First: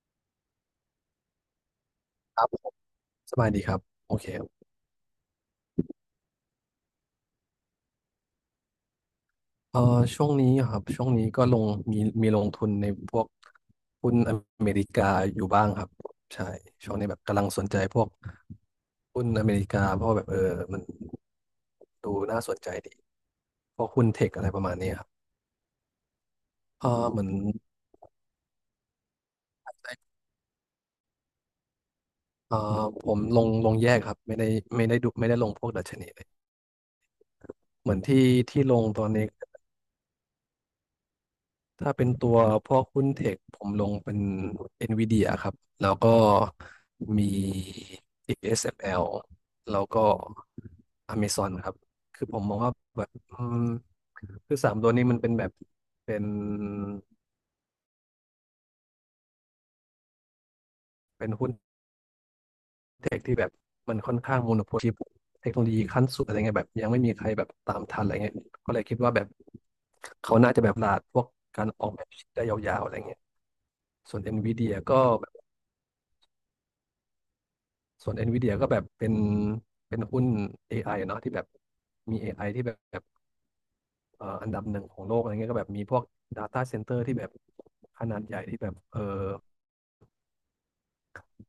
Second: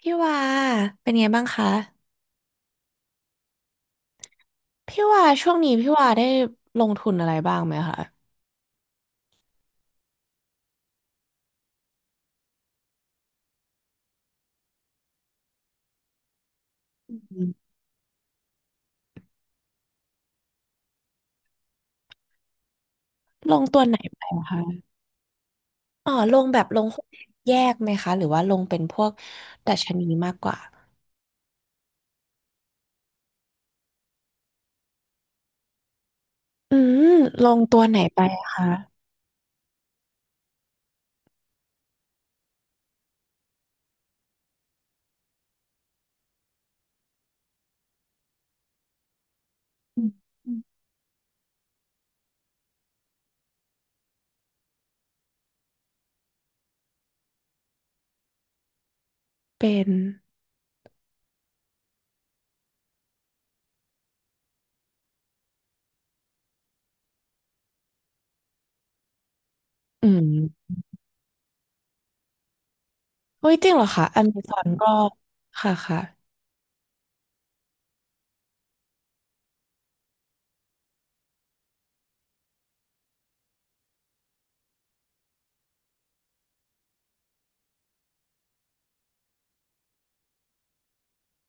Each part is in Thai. พี่ว่าเป็นไงบ้างคะครับสบายดีครับ โอเคพี่ว่าช่วงนี้พี่ว่าได้ลงทุนอะไรบ้างไหมคะเอ่อช่วงนี้อครับช่วงนี้ก็ลงมีลงทุนในพวกหุ้นอเมริกาอยู่บ้างครับใช่ช่วงนี้แบบกำลังสนใจพวกหุ้นอเมริกาเพราะว่าแบบมันดูน่าสนใจดีลงไพวกหุ้นเทหนคอะไรประมาณคะนี้ครับอ๋อลงแบบลเองอหุ้นเหมือนแยกไหมคะหรือว่าลงเป็นพวกดัชนีมากกว่าเออผมลงแยกครับ ไม่ได้ลงพวกดัชนีเลยอืมลงตัวเหมืไหนอนที่ไปอะที่คะลงตอนนี้ ถ้าเป็นตัวพวกหุ้นเทคผมลงเป็น NVIDIA ครับแล้วก็มี ASML แอลแล้วก็ Amazon ครับคือผมมองว่าแบบคือสามตัวนี้มันเป็นแบบเป็นเป็นเป็นหุ้นเทคที่แบบมันค่อนข้างโมโนโพลีเทคโนโลยีขั้นสุดอะไรเงี้ยแบบยังไม่มีใครแบบตามทันอะไรเงี้ยก็เลยคิดว่าแบบอืเขาน่าจะมแบบตลาดพวกการออกแบบชิปได้ยาวๆอะไรเงี้ยเฮ้ยจริงเหรอคะส่อวน เมซอน NVIDIA ก็ก็ ค่ะค่ะส่วน NVIDIA ก็แบบเป็นหุ้น AI อไออะเนาะที่แบบมี AI ที่แบบอันดับหนึ่งของโลกอะไรเงี้ยก็แบบมีพวก Data Center ที่แบบขนาดใหญ่ที่แบบเออ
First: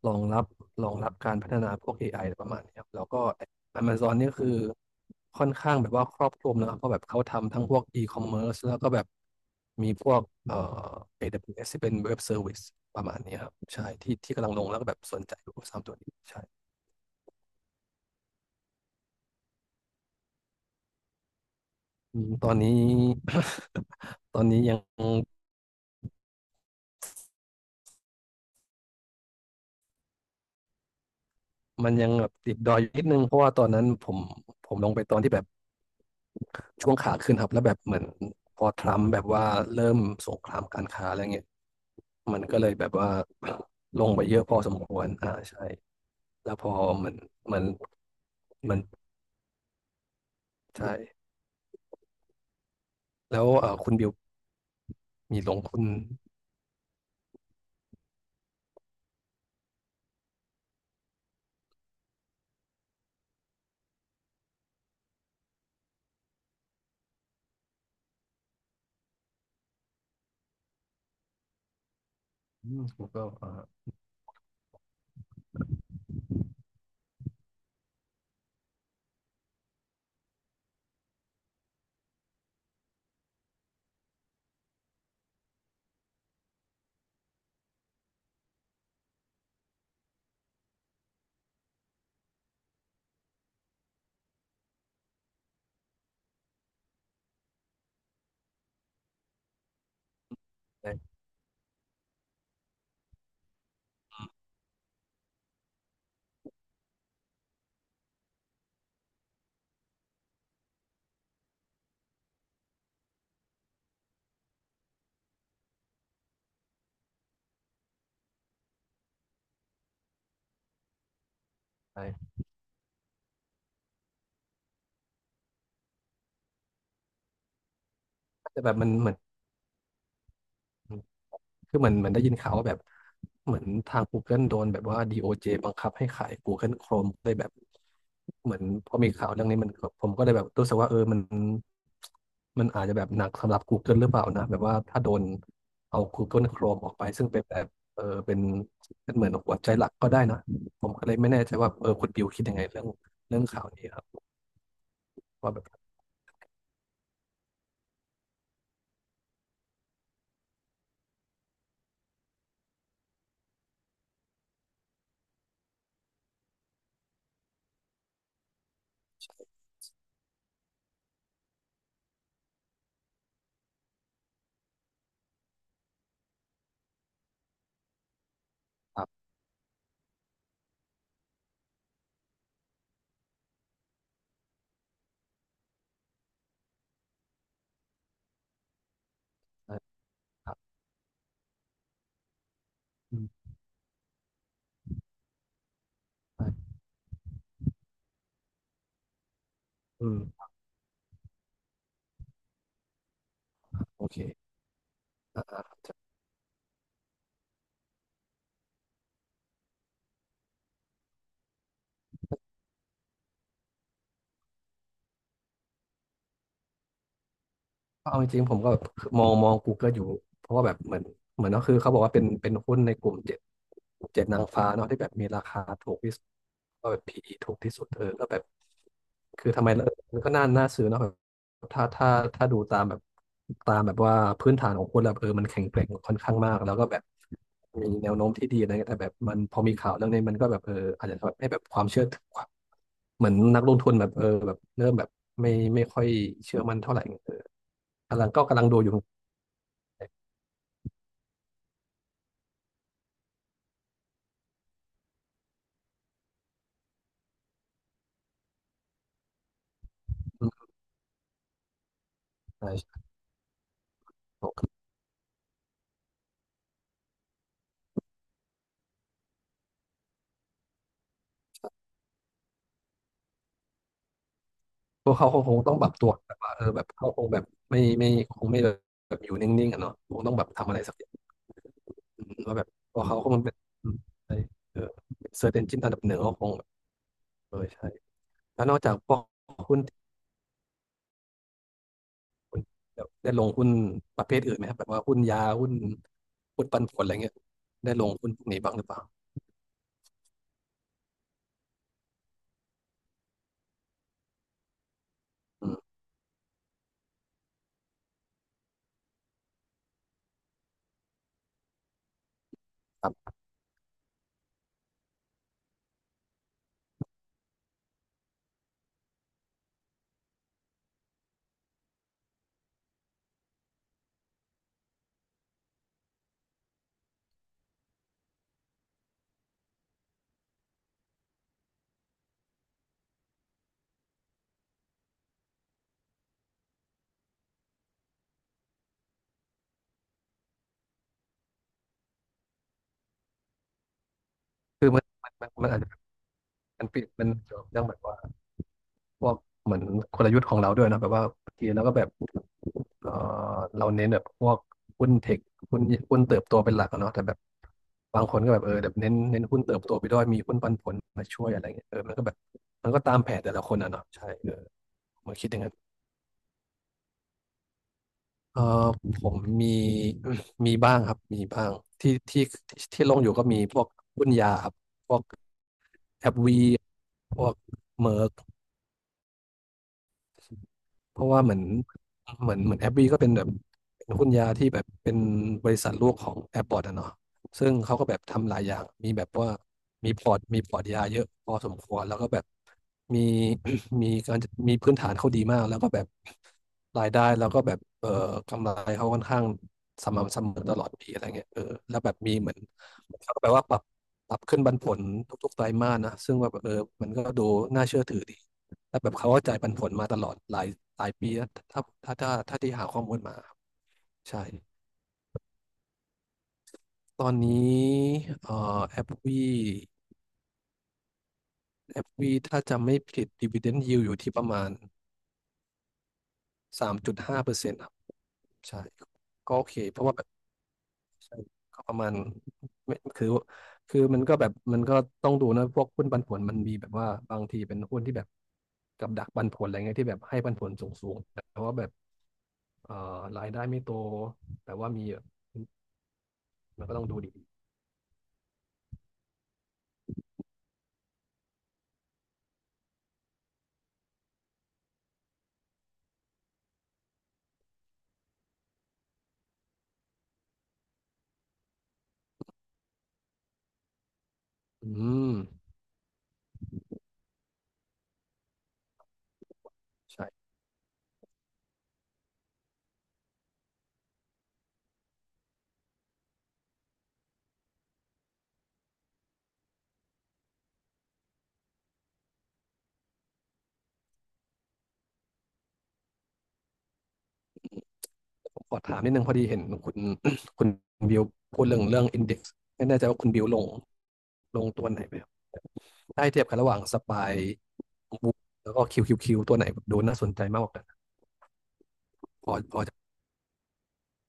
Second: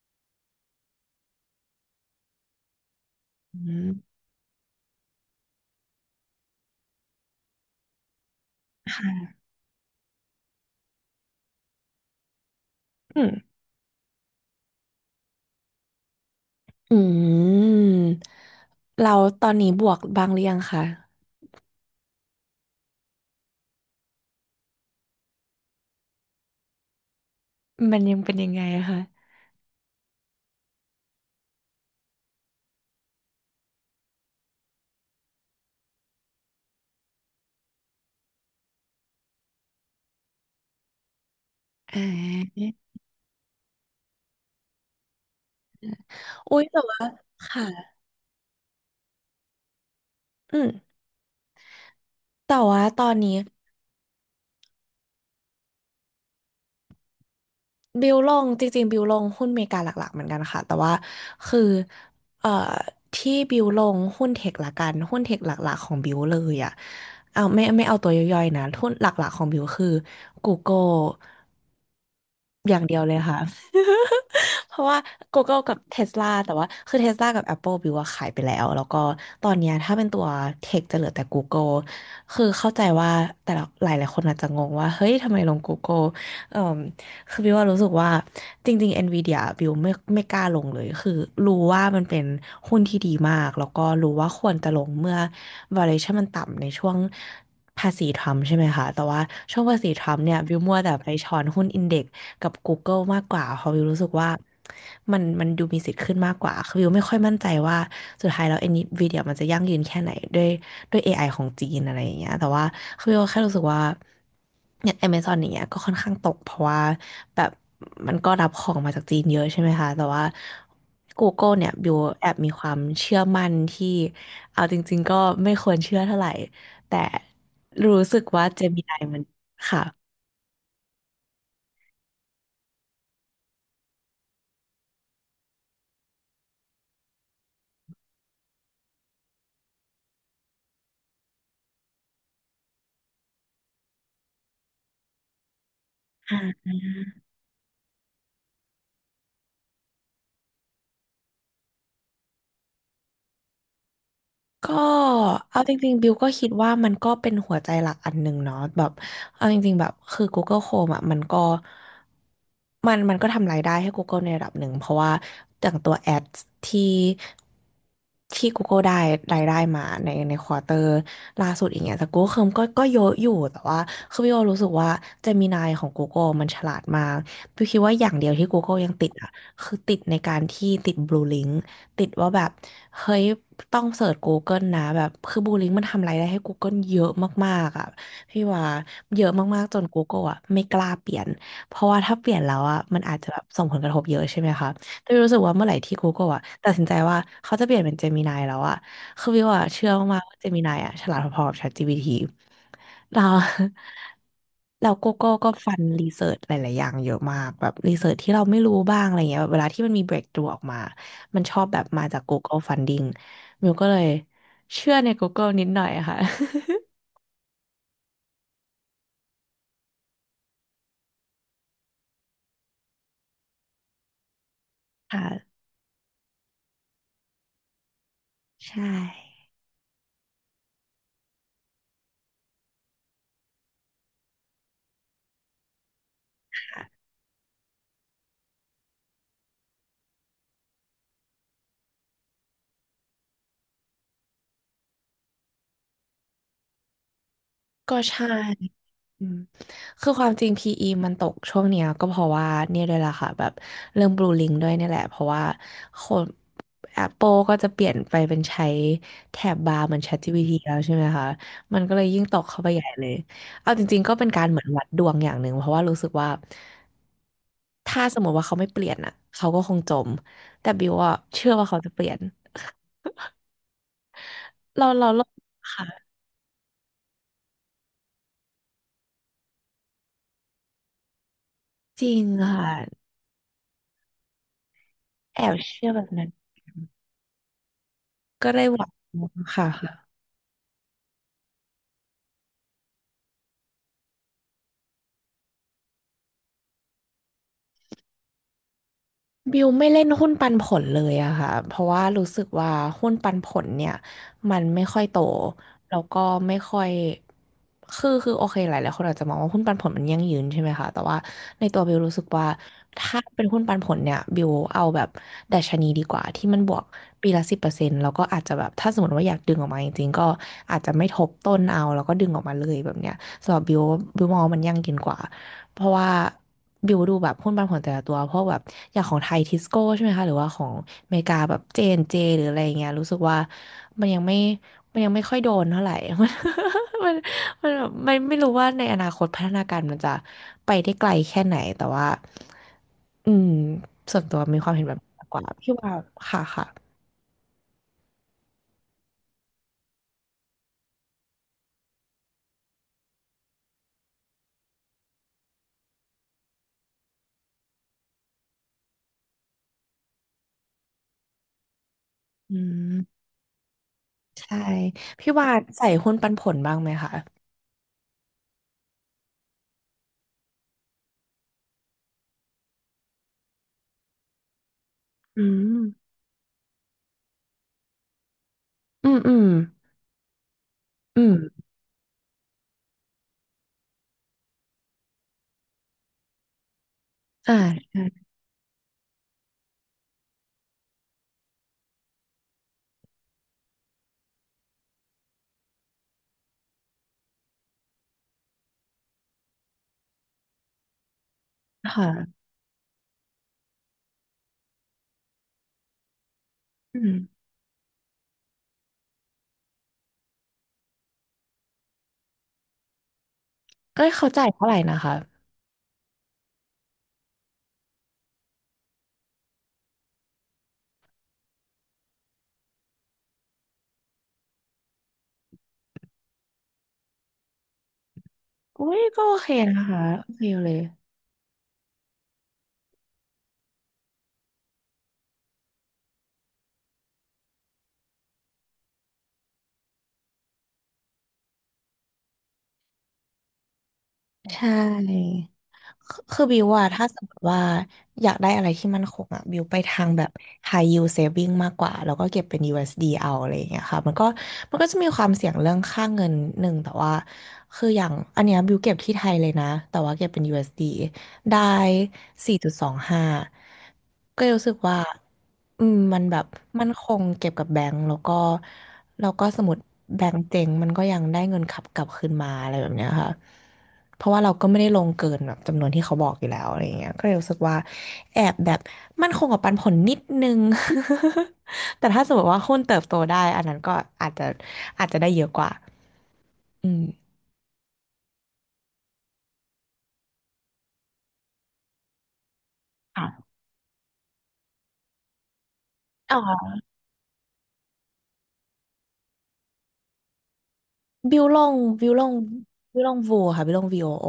รองรับรองรับการพัฒนาพวก AI อไออะไรประมาณนี้ครับแล้วก็ อื Amazon มนี่ก็คือค่อนข้างแบบว่าครอบคลุมนะครับเพราะแบบเขาทำทั้งพวก e-commerce แล้วก็คแบบ่ะมีพวกเอ่อ AWS ที่เป็น Web Service ประมาอืณมนี้ครับใช่ที่ที่กำลังลงแล้วก็แบบสนใจอยู่สามตัวนี้ใช่ อืมเราตอนนี้บวกบ้างหรือยังคะอืมตอนนี้ ตอนนี้ยังมันยังเป็นยังไงอะคะมันยังแบบติดดอยอยู่นิดนึงเพราะว่าตอนนั้นผมลงไปตอนที่แบบช่วงขาขึ้นครับแล้วแบบเหมือนพอทรัมป์แบบว่าเริ่มสงครามการค้าอะไรเงี้ยอ่มันก็เลายแบบว่า ลงไปเยอะพอสมควรอ่าใช่แล้อุ้วยพอแต่ว่ามันมันค่ะมันอืใช่ม แต่ว่าตอนนี้แล้วคุณบิวมีลงคุณบิวลงจริงๆบิวลงหุ้นอเมริกาหลักๆเหมือนกันค่ะแต่ว่าคือเอ่อที่บิวลงหุ้นเทคละกันหุ้นเทคหลักๆของบิวเลยอ่ะเอาไม่ไม่เอาตัวย่อยๆนะหุ้นหลักๆของบิวคือ Google อือย่ามงเดีผยวมเลยก็ค่ะ อ่า เพราะว่า Google กับ Tesla แต่ว่าคือ Tesla กับ Apple บิวว่าขายไปแล้วแล้วก็ตอนเนี้ยถ้าเป็นตัวเทคจะเหลือแต่ Google คือเข้าใจว่าแต่ละหลายหลายคนอาจจะงงว่าเฮ้ยทำไมลง Google เอ่มคือบิวว่ารู้สึกว่าจริงๆ Nvidia บิวไม่ไม่กล้าลงเลยคือรู้ว่ามันเป็นหุ้นที่ดีมากแล้วก็รู้ว่าควรจะลงเมื่อ valuation มันต่ำในช่วงภาษีทรัมป์ใช่ไหมคะแต่ว่าช่วงภาษีทรัมป์เนี่ยบิวมัวแต่ไปใช่ช้อนหุ้นอินเด็กซ์ กับ Google มากกว่าเพราะวิวรู้สึกว่ามันดูมีสิทธิ์ขึ้นมากกว่าคือวิวไม่ค่อยมั่นใจว่าสุดท้ายแล้ว NVIDIA มันจะยั่งยืนแค่ไหนด้วยด้วย AI ของจีนอะไรอย่างเงี้ยแต่ว่าคือวิวแค่รู้สึกว่าอย่าง Amazon อย่างเงี้ยก็ค่อนข้างตกเพราะว่าแบบมันก็รับของมาจากจีนเยอะใช่ไหมคะแต่ว่า Google เนี่ยบิวใช่แอบมีความเชื่อมั่นที่เอาจริงๆก็ไม่ควรเชื่อเท่าไหร่แต่รู้สึกว่า แต่แบบมัน Gemini เหมือน มันค่ะ คือเหมือนเหมันได้ยินข่าวว่าแบบเหมือนทาง Google โดนแบบว่า DOJ บังคับให้ขาย Google Chrome ได้แบบเหมือนพอมีข่าวเรื่องนี้มันก็ผมก็เลยแบบรู้สึกว่าเออมันอาจจะแบบหนักสำหรับ Google หรือเปล่านะแบบว่าถ้าโดนเอา Google Chrome ออกไปซึ่งเป็นแบบเออเป็นเหมือนหัวใจหลักก็ได้นะผมก็เลยไม่แน่ใจว่าเออคุณบิวคิดยังไงเรื่องข่าวนี้ครับก็ว่าเอาแบบจริงๆบิวก็คิดว่ามันก็เป็นหัวใจหลักอันหนึ่งเนาะแบบเอาจริงๆแบบคือ Google Chrome อ่ะมันก็มันก็ทำรายได้ให้ Google ในระดับหนึ่งเพราะว่าจากตัวแอดที่ที่ Google ได้รายได้มาในควอเตอร์ล่าสุดอย่างเงี้ยแต่ Google Chrome ก็เยอะอยู่แต่ว่าคือบิวรู้สึกว่า Gemini ของ Google มันฉลาดมากบิวคิดว่าอย่างเดียวที่ Google ยังคติรัดบอ่ะคือติดในการที่ติด Blue Link ติดว่าแบบเฮ้ยต้องเสิร์ช Google นะแบบคือบูลลิงมันทำรายได้ให้ Google เยอะมากๆอ่ะพี่ว่าเยอะมากๆจน Google อ่ะครัไม่กบล้าเปลี่ยนเพราะว่าถ้าเปลี่ยนแล้วอ่ะมันอาอืจจะแบบมส่งผลกระทบเยอะใช่ไหมคะแต่วิวรู้สึกว่าเมื่อไหร่ที่ Google อ่ะใช่ตัดสินใจว่าเขาจะเปลี่ยนเป็น Gemini แล้วอ่ะคือวิวอ่ะเชื่ออืมากๆว่า ม Gemini อ่ะฉลาดพอๆกับ ChatGPT เราโอเคเราโกโก้ ก็อ่ฟันรีา เสิร์ชหลายๆอย่างเยอะมากแบบรีเสิร์ชที่เราไม่รู้บ้างอะไรเงี้ยแบบเวลาที่มันมี breakthrough ออกมามันชอบแบบมาจาก Google Funding มิวก็เลยเชื่อใน Google นิดหน่อยอะค่ะ เอาจริงๆผมก็แบบมอง Google อยู่เพราะว่าแบบเหมือนก็คือเขาบอกว่าเป็นหุ้นในกลุ่มเจ็ดนางฟ้าเนาะที่แบ บมีราค่ะคาถูกที่สุดก็แบบ PE ถูกที่สุดเออก็แบบใช่คือทำไมเออมันก็น่าน่าซื้อเนาะ ถ้าถ้าดูตามแบบตามแบบว่าพื้นฐานของคนแล้วเออมันแข็งแกร่งค่อนข้างมากแล้วก็แบบมีแนวโน้มที่ดีอะไรเงี้ยแต่แบบมันพอมีข่าวเรื่องนี้มันก็แบบเอออาจจะแบบให้แบบความเชื่อถือความเหมือนนักลงทุนแบบเออแบบเริ่มแบบไม่ไม่ค่อยเชื่อมั่นเท่าไหร่เออก็กำใช่ ลังก็กำลังดูอยู่อืมคือความจริง PE มันตกช่วงเนี้ยก็เพราะว่าเนี่ยด้วยล่ะค่ะแบบเรื่องบลูลิงด้วยเนี่ยแหละเพราะว่าคน Apple ก็จะเปลี่ยนไปเป็นใช้แถบบาร์เหมือน อื ChatGPT มแล้วใช่ไหมคะมันก็เลยยิ่งตกเข้าไปใช่ใหญ่ใช่เลยเอาจริงๆก็เป็นการเหมือนวัดดวงอย่างหนึ่งเพราะว่ารู้สึกว่าถ้าสมมติว่าเขาไม่เปลี่ยนอ่ะเขาก็คงจมแต่บิวอะเชื่อว่าเขาจะเปลี่ยนเราพเราวกโลเขากคงต้องปรับค่ะตัวแบบว่าเออแบบเขาคงแบบไม่ไม่คงไม่แบบอยู่นิ่งๆอ่ะเนาะคงต้องแบบทำอะไรสักอย่างจริอืงมว่าแบค่ะบพอเขาคงเป็นอืมใช่เออแอเซิร์ชบเอนจินเชื่ออันดัแบบบหนึ่งนั้นก็คง เออใช่ก็แล้ได้วนอหกวัจางกพวกหุ้นที่ค่ะ คุณได้ลงหุ้นประเภทอื่นไหมครับแบบว่าหุ้นยาหุ้นปันผลอะไรเงี้ยได้ลงหุ้นพวกนี้บ้างหรือเปล่าบิวไม่เล่นหุ้นปันผลเลยอะค่ะเพราะว่ารู้สึกว่าหุ้นปันผลเนี่ยมันไม่ค่อยโตอืมแล้วก็ไม่ค่อยคือโอเคหลายหลายคนอาจจะมองว่าหุ้นปันผลมันยั่งยืนใช่ไหมคะแต่ว่าในตัวบิวรู้สึกว่าครถ้าับเป็นหุ้นปันผลเนี่ยบิวเอาแบบดัชนีดีกว่าที่มันบวกปีละ10%แล้วก็อาจจะแบบถ้าสมมติว่าอยากดึงออกมาจริงๆก็อาจจะไม่ทบต้นเอาแล้วก็ดึงออกมาเลยแบบเนี้ยสำหรับบิวบิวมองว่ามันยั่งยืนกว่า เพราะว่าบิวดูแบบหุ้นปันผลแต่ละตัวเพราะแบบอย่างของไทยทิสโก้ใช่ไหมคะหรือว่าของอเมริกาแบบเจนเจหรืออะไรเงี้ยรู้สึกว่ามันยังไม่มันยังไม่ค่อยโดนเท่าไหร่ มันมันแบบมันไม่รู้ว่าในอนาคตพัฒนาการมันจะไปได้ไกลแค่ไหนแต่ว่าอืมส่วนตัวมีความเห็นคือแบบมันนี้มากมันกว่ามันมันพี่อาจจะว่าค่ะค่ะมันเกี่ยวกับเรื่องแบบว่าพวกเหมือนกลยุทธ์ของเราด้วยนะแบบว่าบางทีเราก็แบบเออเราเน้นแบบพวกหุ้นเทคหุ้นหุ้นเติบโตเป็นหลักอะเนาะแต่แบบบางคนก็แบบเออแบบเน้นหุ้นเติบโตไปด้วยมีหุ้นปันผลมาช่วยอะไรเงี้ยเออมันก็แบบอืมันมก็ตามแผนแต่ละคนอะเนาะใช่เออใช่ผพี่มคิว่าดอย่างนั้น ใส่หุ้นปันผลบ้างไหมคะเออผมมี มีบ้างครับมีบ้างที่ที่ที่ลงอยู่ก็มีพวกหุ้นยาครับพวกอืมแอปวีพวกเมอร์ อืมอืมเพอืราะว่าเหมือนมเหมือนเหมือนแอปบีก็เป็นแบบเป็นหุ้นยาที่แบบเป็นบริษัทลูกของแอปพอร์ตอะเนาะอ่าซึ่งเขาก็แบบใช่ทำหลายอย่างมีแบบว่ามีพอร์ตมีพอร์ตยาเยอะพอสมควรแล้วก็แบบมี มีการมีพื้นฐานเขาดีมากแล้วก็แบบรายได้แล้วก็แบบกำไรเขาค่อนข้างสม่ำเสมอตลอดปีอะไรเงี้ยเออแล้วแบบมีค่ะเหมือนเขาก็แปลว่าปรับขึ้นปันผลทุกๆไตรมาสนะซึ่งว่าแบบเอออืมันม ก็ดูน่าเชื่อถือดี แล้วแบบเขาก็จ่ายปันผลมาตลอดหลายหลายปีแล้วถ้าที่หาข้อมูลมาครับเอ้ยเขาใช่จ่ายเท่าไหร่นะคะ ตอนนี้เอ่อแอปวีแอปวีถ้าจำไม่ผิดดีว i เดน d i ยิวอยู่ที่ประมาณ3.5%ครับใช่อุ้ยก็โอเคก็โอเคนะเพคะราะว่าแบโอบเคเลย ใช่ก็ประมาณไม่คือมันก็แบบมันก็ต้องดูนะพวกหุ้นปันผลมันมีแบบว่าบางทีเป็นหุ้นที่แบบกับดักปันผลอะไรเงี้ยที่แบบให้ปันผลสูงๆแต่ว่าแบบรายได้ไม่โตใชแต่ว่ามี่คือบิวว่ามันก็ต้อถ้างดูสมมดี ติว่าอยากได้อะไรที่มันคงอ่ะบิวไปทางแบบ high yield saving มากกว่า แล้วก็เก็บเป็น USD เอสดีเอาอะไรอย่างเงี้ยค่ะมันก็จะมีความเสี่ยงเรื่องค่าเงินหนึ่งแต่ว่า คืออย่างอันเนี้ยบิวเก็บที่ไทยเลยนะ แต่ว่าเก็บเป็น USD ได้4.25ก็เลยรู้สึกอืว่ามอืมมันแบบ มันคงเก็บกับแบงก์แล้วก็สมมติแบใช่งก์เจ๊งมันก็ยังได้เงินขับกลับคืนมาอะไรแบบเนี้ยค่ะเพราะว่าเราก็ไม่ได้ลงเกินแบบจำนวนที่เขาบอกอยู่แล้วอะไรอย่างเงี้ยก็เลยรู้สึกว่าแอบแบบมันคงกับปันผลนิดนึง แต่ถ้าสมมติว่าหุ้นเติบโตได้อันนั้นก็อาจจะอาจจะได้เยอะกว่าอืมผมขอถามนิดนึงพอดีเห็นคุณ คุณบิวพูดเรื่องอินเด็กซ์ไม่แน่ใจว่าค่คุณบิวลงตัวไหนไปครับได้เทียบกันะ ระหว่างสปายบุ๊กแล้วก็คิวคิวคิวตัวไหนแบบดูน่าสนใจมากกว่ากันบิวลงบิวลงพอจะบิวลงวูค่ะบิวลงวีโอโอ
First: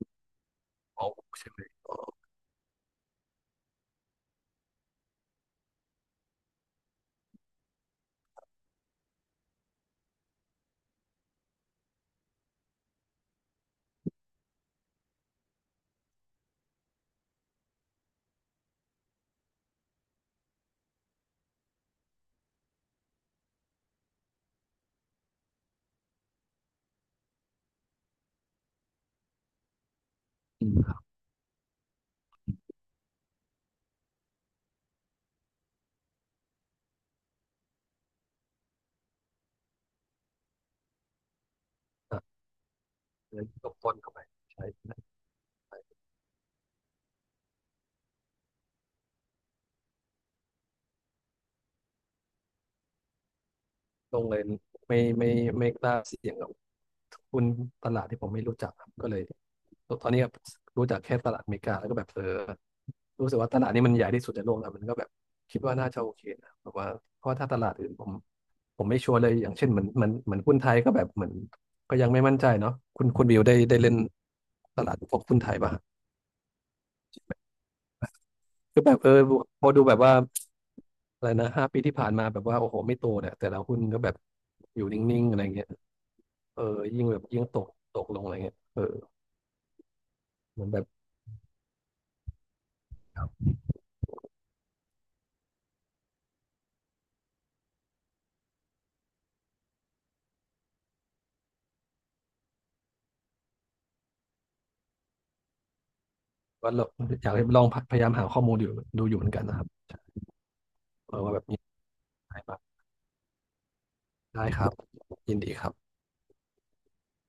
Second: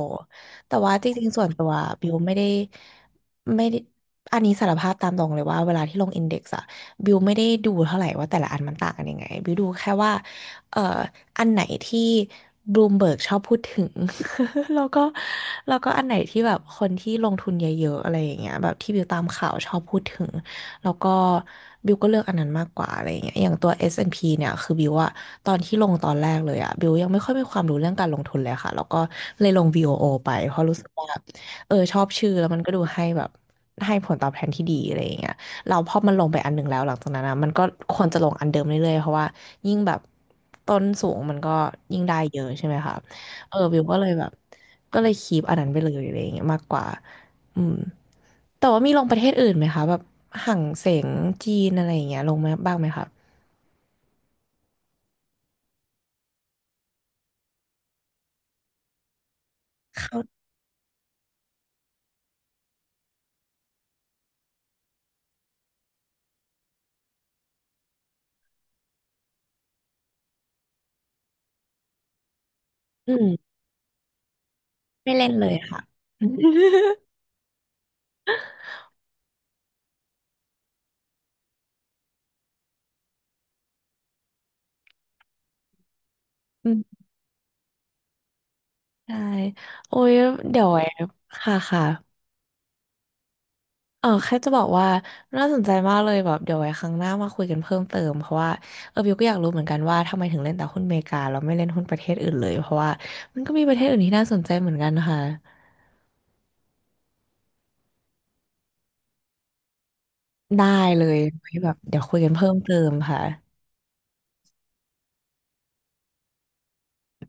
แต่ว่าจเอาริงๆส่วใช่นไหมตัวบิวไม่ได้อันนี้สารภาพตามตรงเลยว่าเวลาที่ลงอินเด็กซ์อะบิวไม่ได้ดูเท่าไหร่ว่าแต่ละอันมันต่างกันยังไงบิวดูแค่ว่าเอ่ออันไหนที่บลูมเบิร์กชอบพูดถึง แล้วก็แล้วก็อันไหนที่แบบคนที่ลงทุนเยอะๆอะไรอย่างเงี้ยแบบที่บิวตามข่าวชอบพูดถึง แล้วก็บิวก็เลือกอันนั้นมากกว่าอะไรอย่างเงี้ยอย่างตัว S&P เนี่ยคือบิวอะตอนที่ลงตอนแรกเลยอะบิวยังไม่ค่อยมีความรู้เรื่องการลงทุนเลยค่ะแล้วก็เลยลง VOO ไปเพราะอืรู้มสึกครับว่าเออชอบชื่อแล้วมันก็ดูให้แบบให้ผลตอบแทนที่ดีอะไรอย่างเงี้ยเราพอมันลงไปอันหนึ่งแล้วหลังจากนั้นอะมันก็ควรจะลงอันเดิมเรื่อยๆเพราะว่ายิ่งแบบต้นสูงมันก็ยิ่งได้เยอ่ะอะใช่ไหมคะงั้นเออตกบิวต้ก็นเลยเข้าไปแบบใช่ ก็เลยคีปอันนั้นไปเลยอะไรอย่างเงี้ยมากกว่า อืมแต่ว่ามีลงประเทศอื่นไหมคะแบบหั่งเสงจีนอะไรอย่างเงี้ยลงไหมบ้างไหมคะลงเลยไม่ไม่ไม่กล้าเสี่ยงกับหุ้นตลาดที่ผมไม่รู้จักครับก็เลยตอนนี้ครบรู้จักแค่ตลาดอเมริกาแล้วก็แบบเออรู้สึกว่าตลาดนี้มันใหญ่ที่สุดในโลกแล้วมันก็แบบคิดว่าน่าจะโอเคนะแบบว่าเพราะว่าถ้าตลาดอื่นผมไม่ชัวร์เลยอย่างเช่นเหมือนหุ้นไทยก็แบบเหมือนก็ยังไม่มั่นใจเนาะคุณอืคุณบิวได้มได้เล่นตลาดไม่พวกเล่นหุ้นเลไทยยป่ะค่ะ คือแบบเออพอดูแบบว่าอะไรนะ5 ปีที่ผ่านมาแบบว่าโอ้โหไม่โตเนี่ยแต่ละหุ้นก็แบบอยู่นิ่งๆอะไรเงี้ย เอออืมยิ่งแบบยิ่งตกตกลงอะไรเงี้ยเออใช่โอ้ยเหเดี๋ยมือวนแบไว้บค่ะค่ะเออแค่จะบอกว่าน่าสนใจมากเลยแบบเดี๋ยวไว้ครั้งหน้ามาคุยกันเพิ่มเติมเพราะว่าเออบิวก็อยากรู้เหมือนกันว่าทำไมถึงเล่นแต่หุ้นอเมริกาแล้วไม่เล่นหุ้นประเทศอื่นเลยเพราะว่ามันก็มีประเทศอื่นที่น่าสนใจเหมือนกันค่ะว่าเราอยากลองพยายามหาข้อมูลอยู่ดูอยู่เหมือนกันนะครับได้เลเอยอว่าแบบไว้นี้แบบเดี๋ยวคุยกันใช่เพิ่มปะเติมค่ะได้ครับยินดีครับ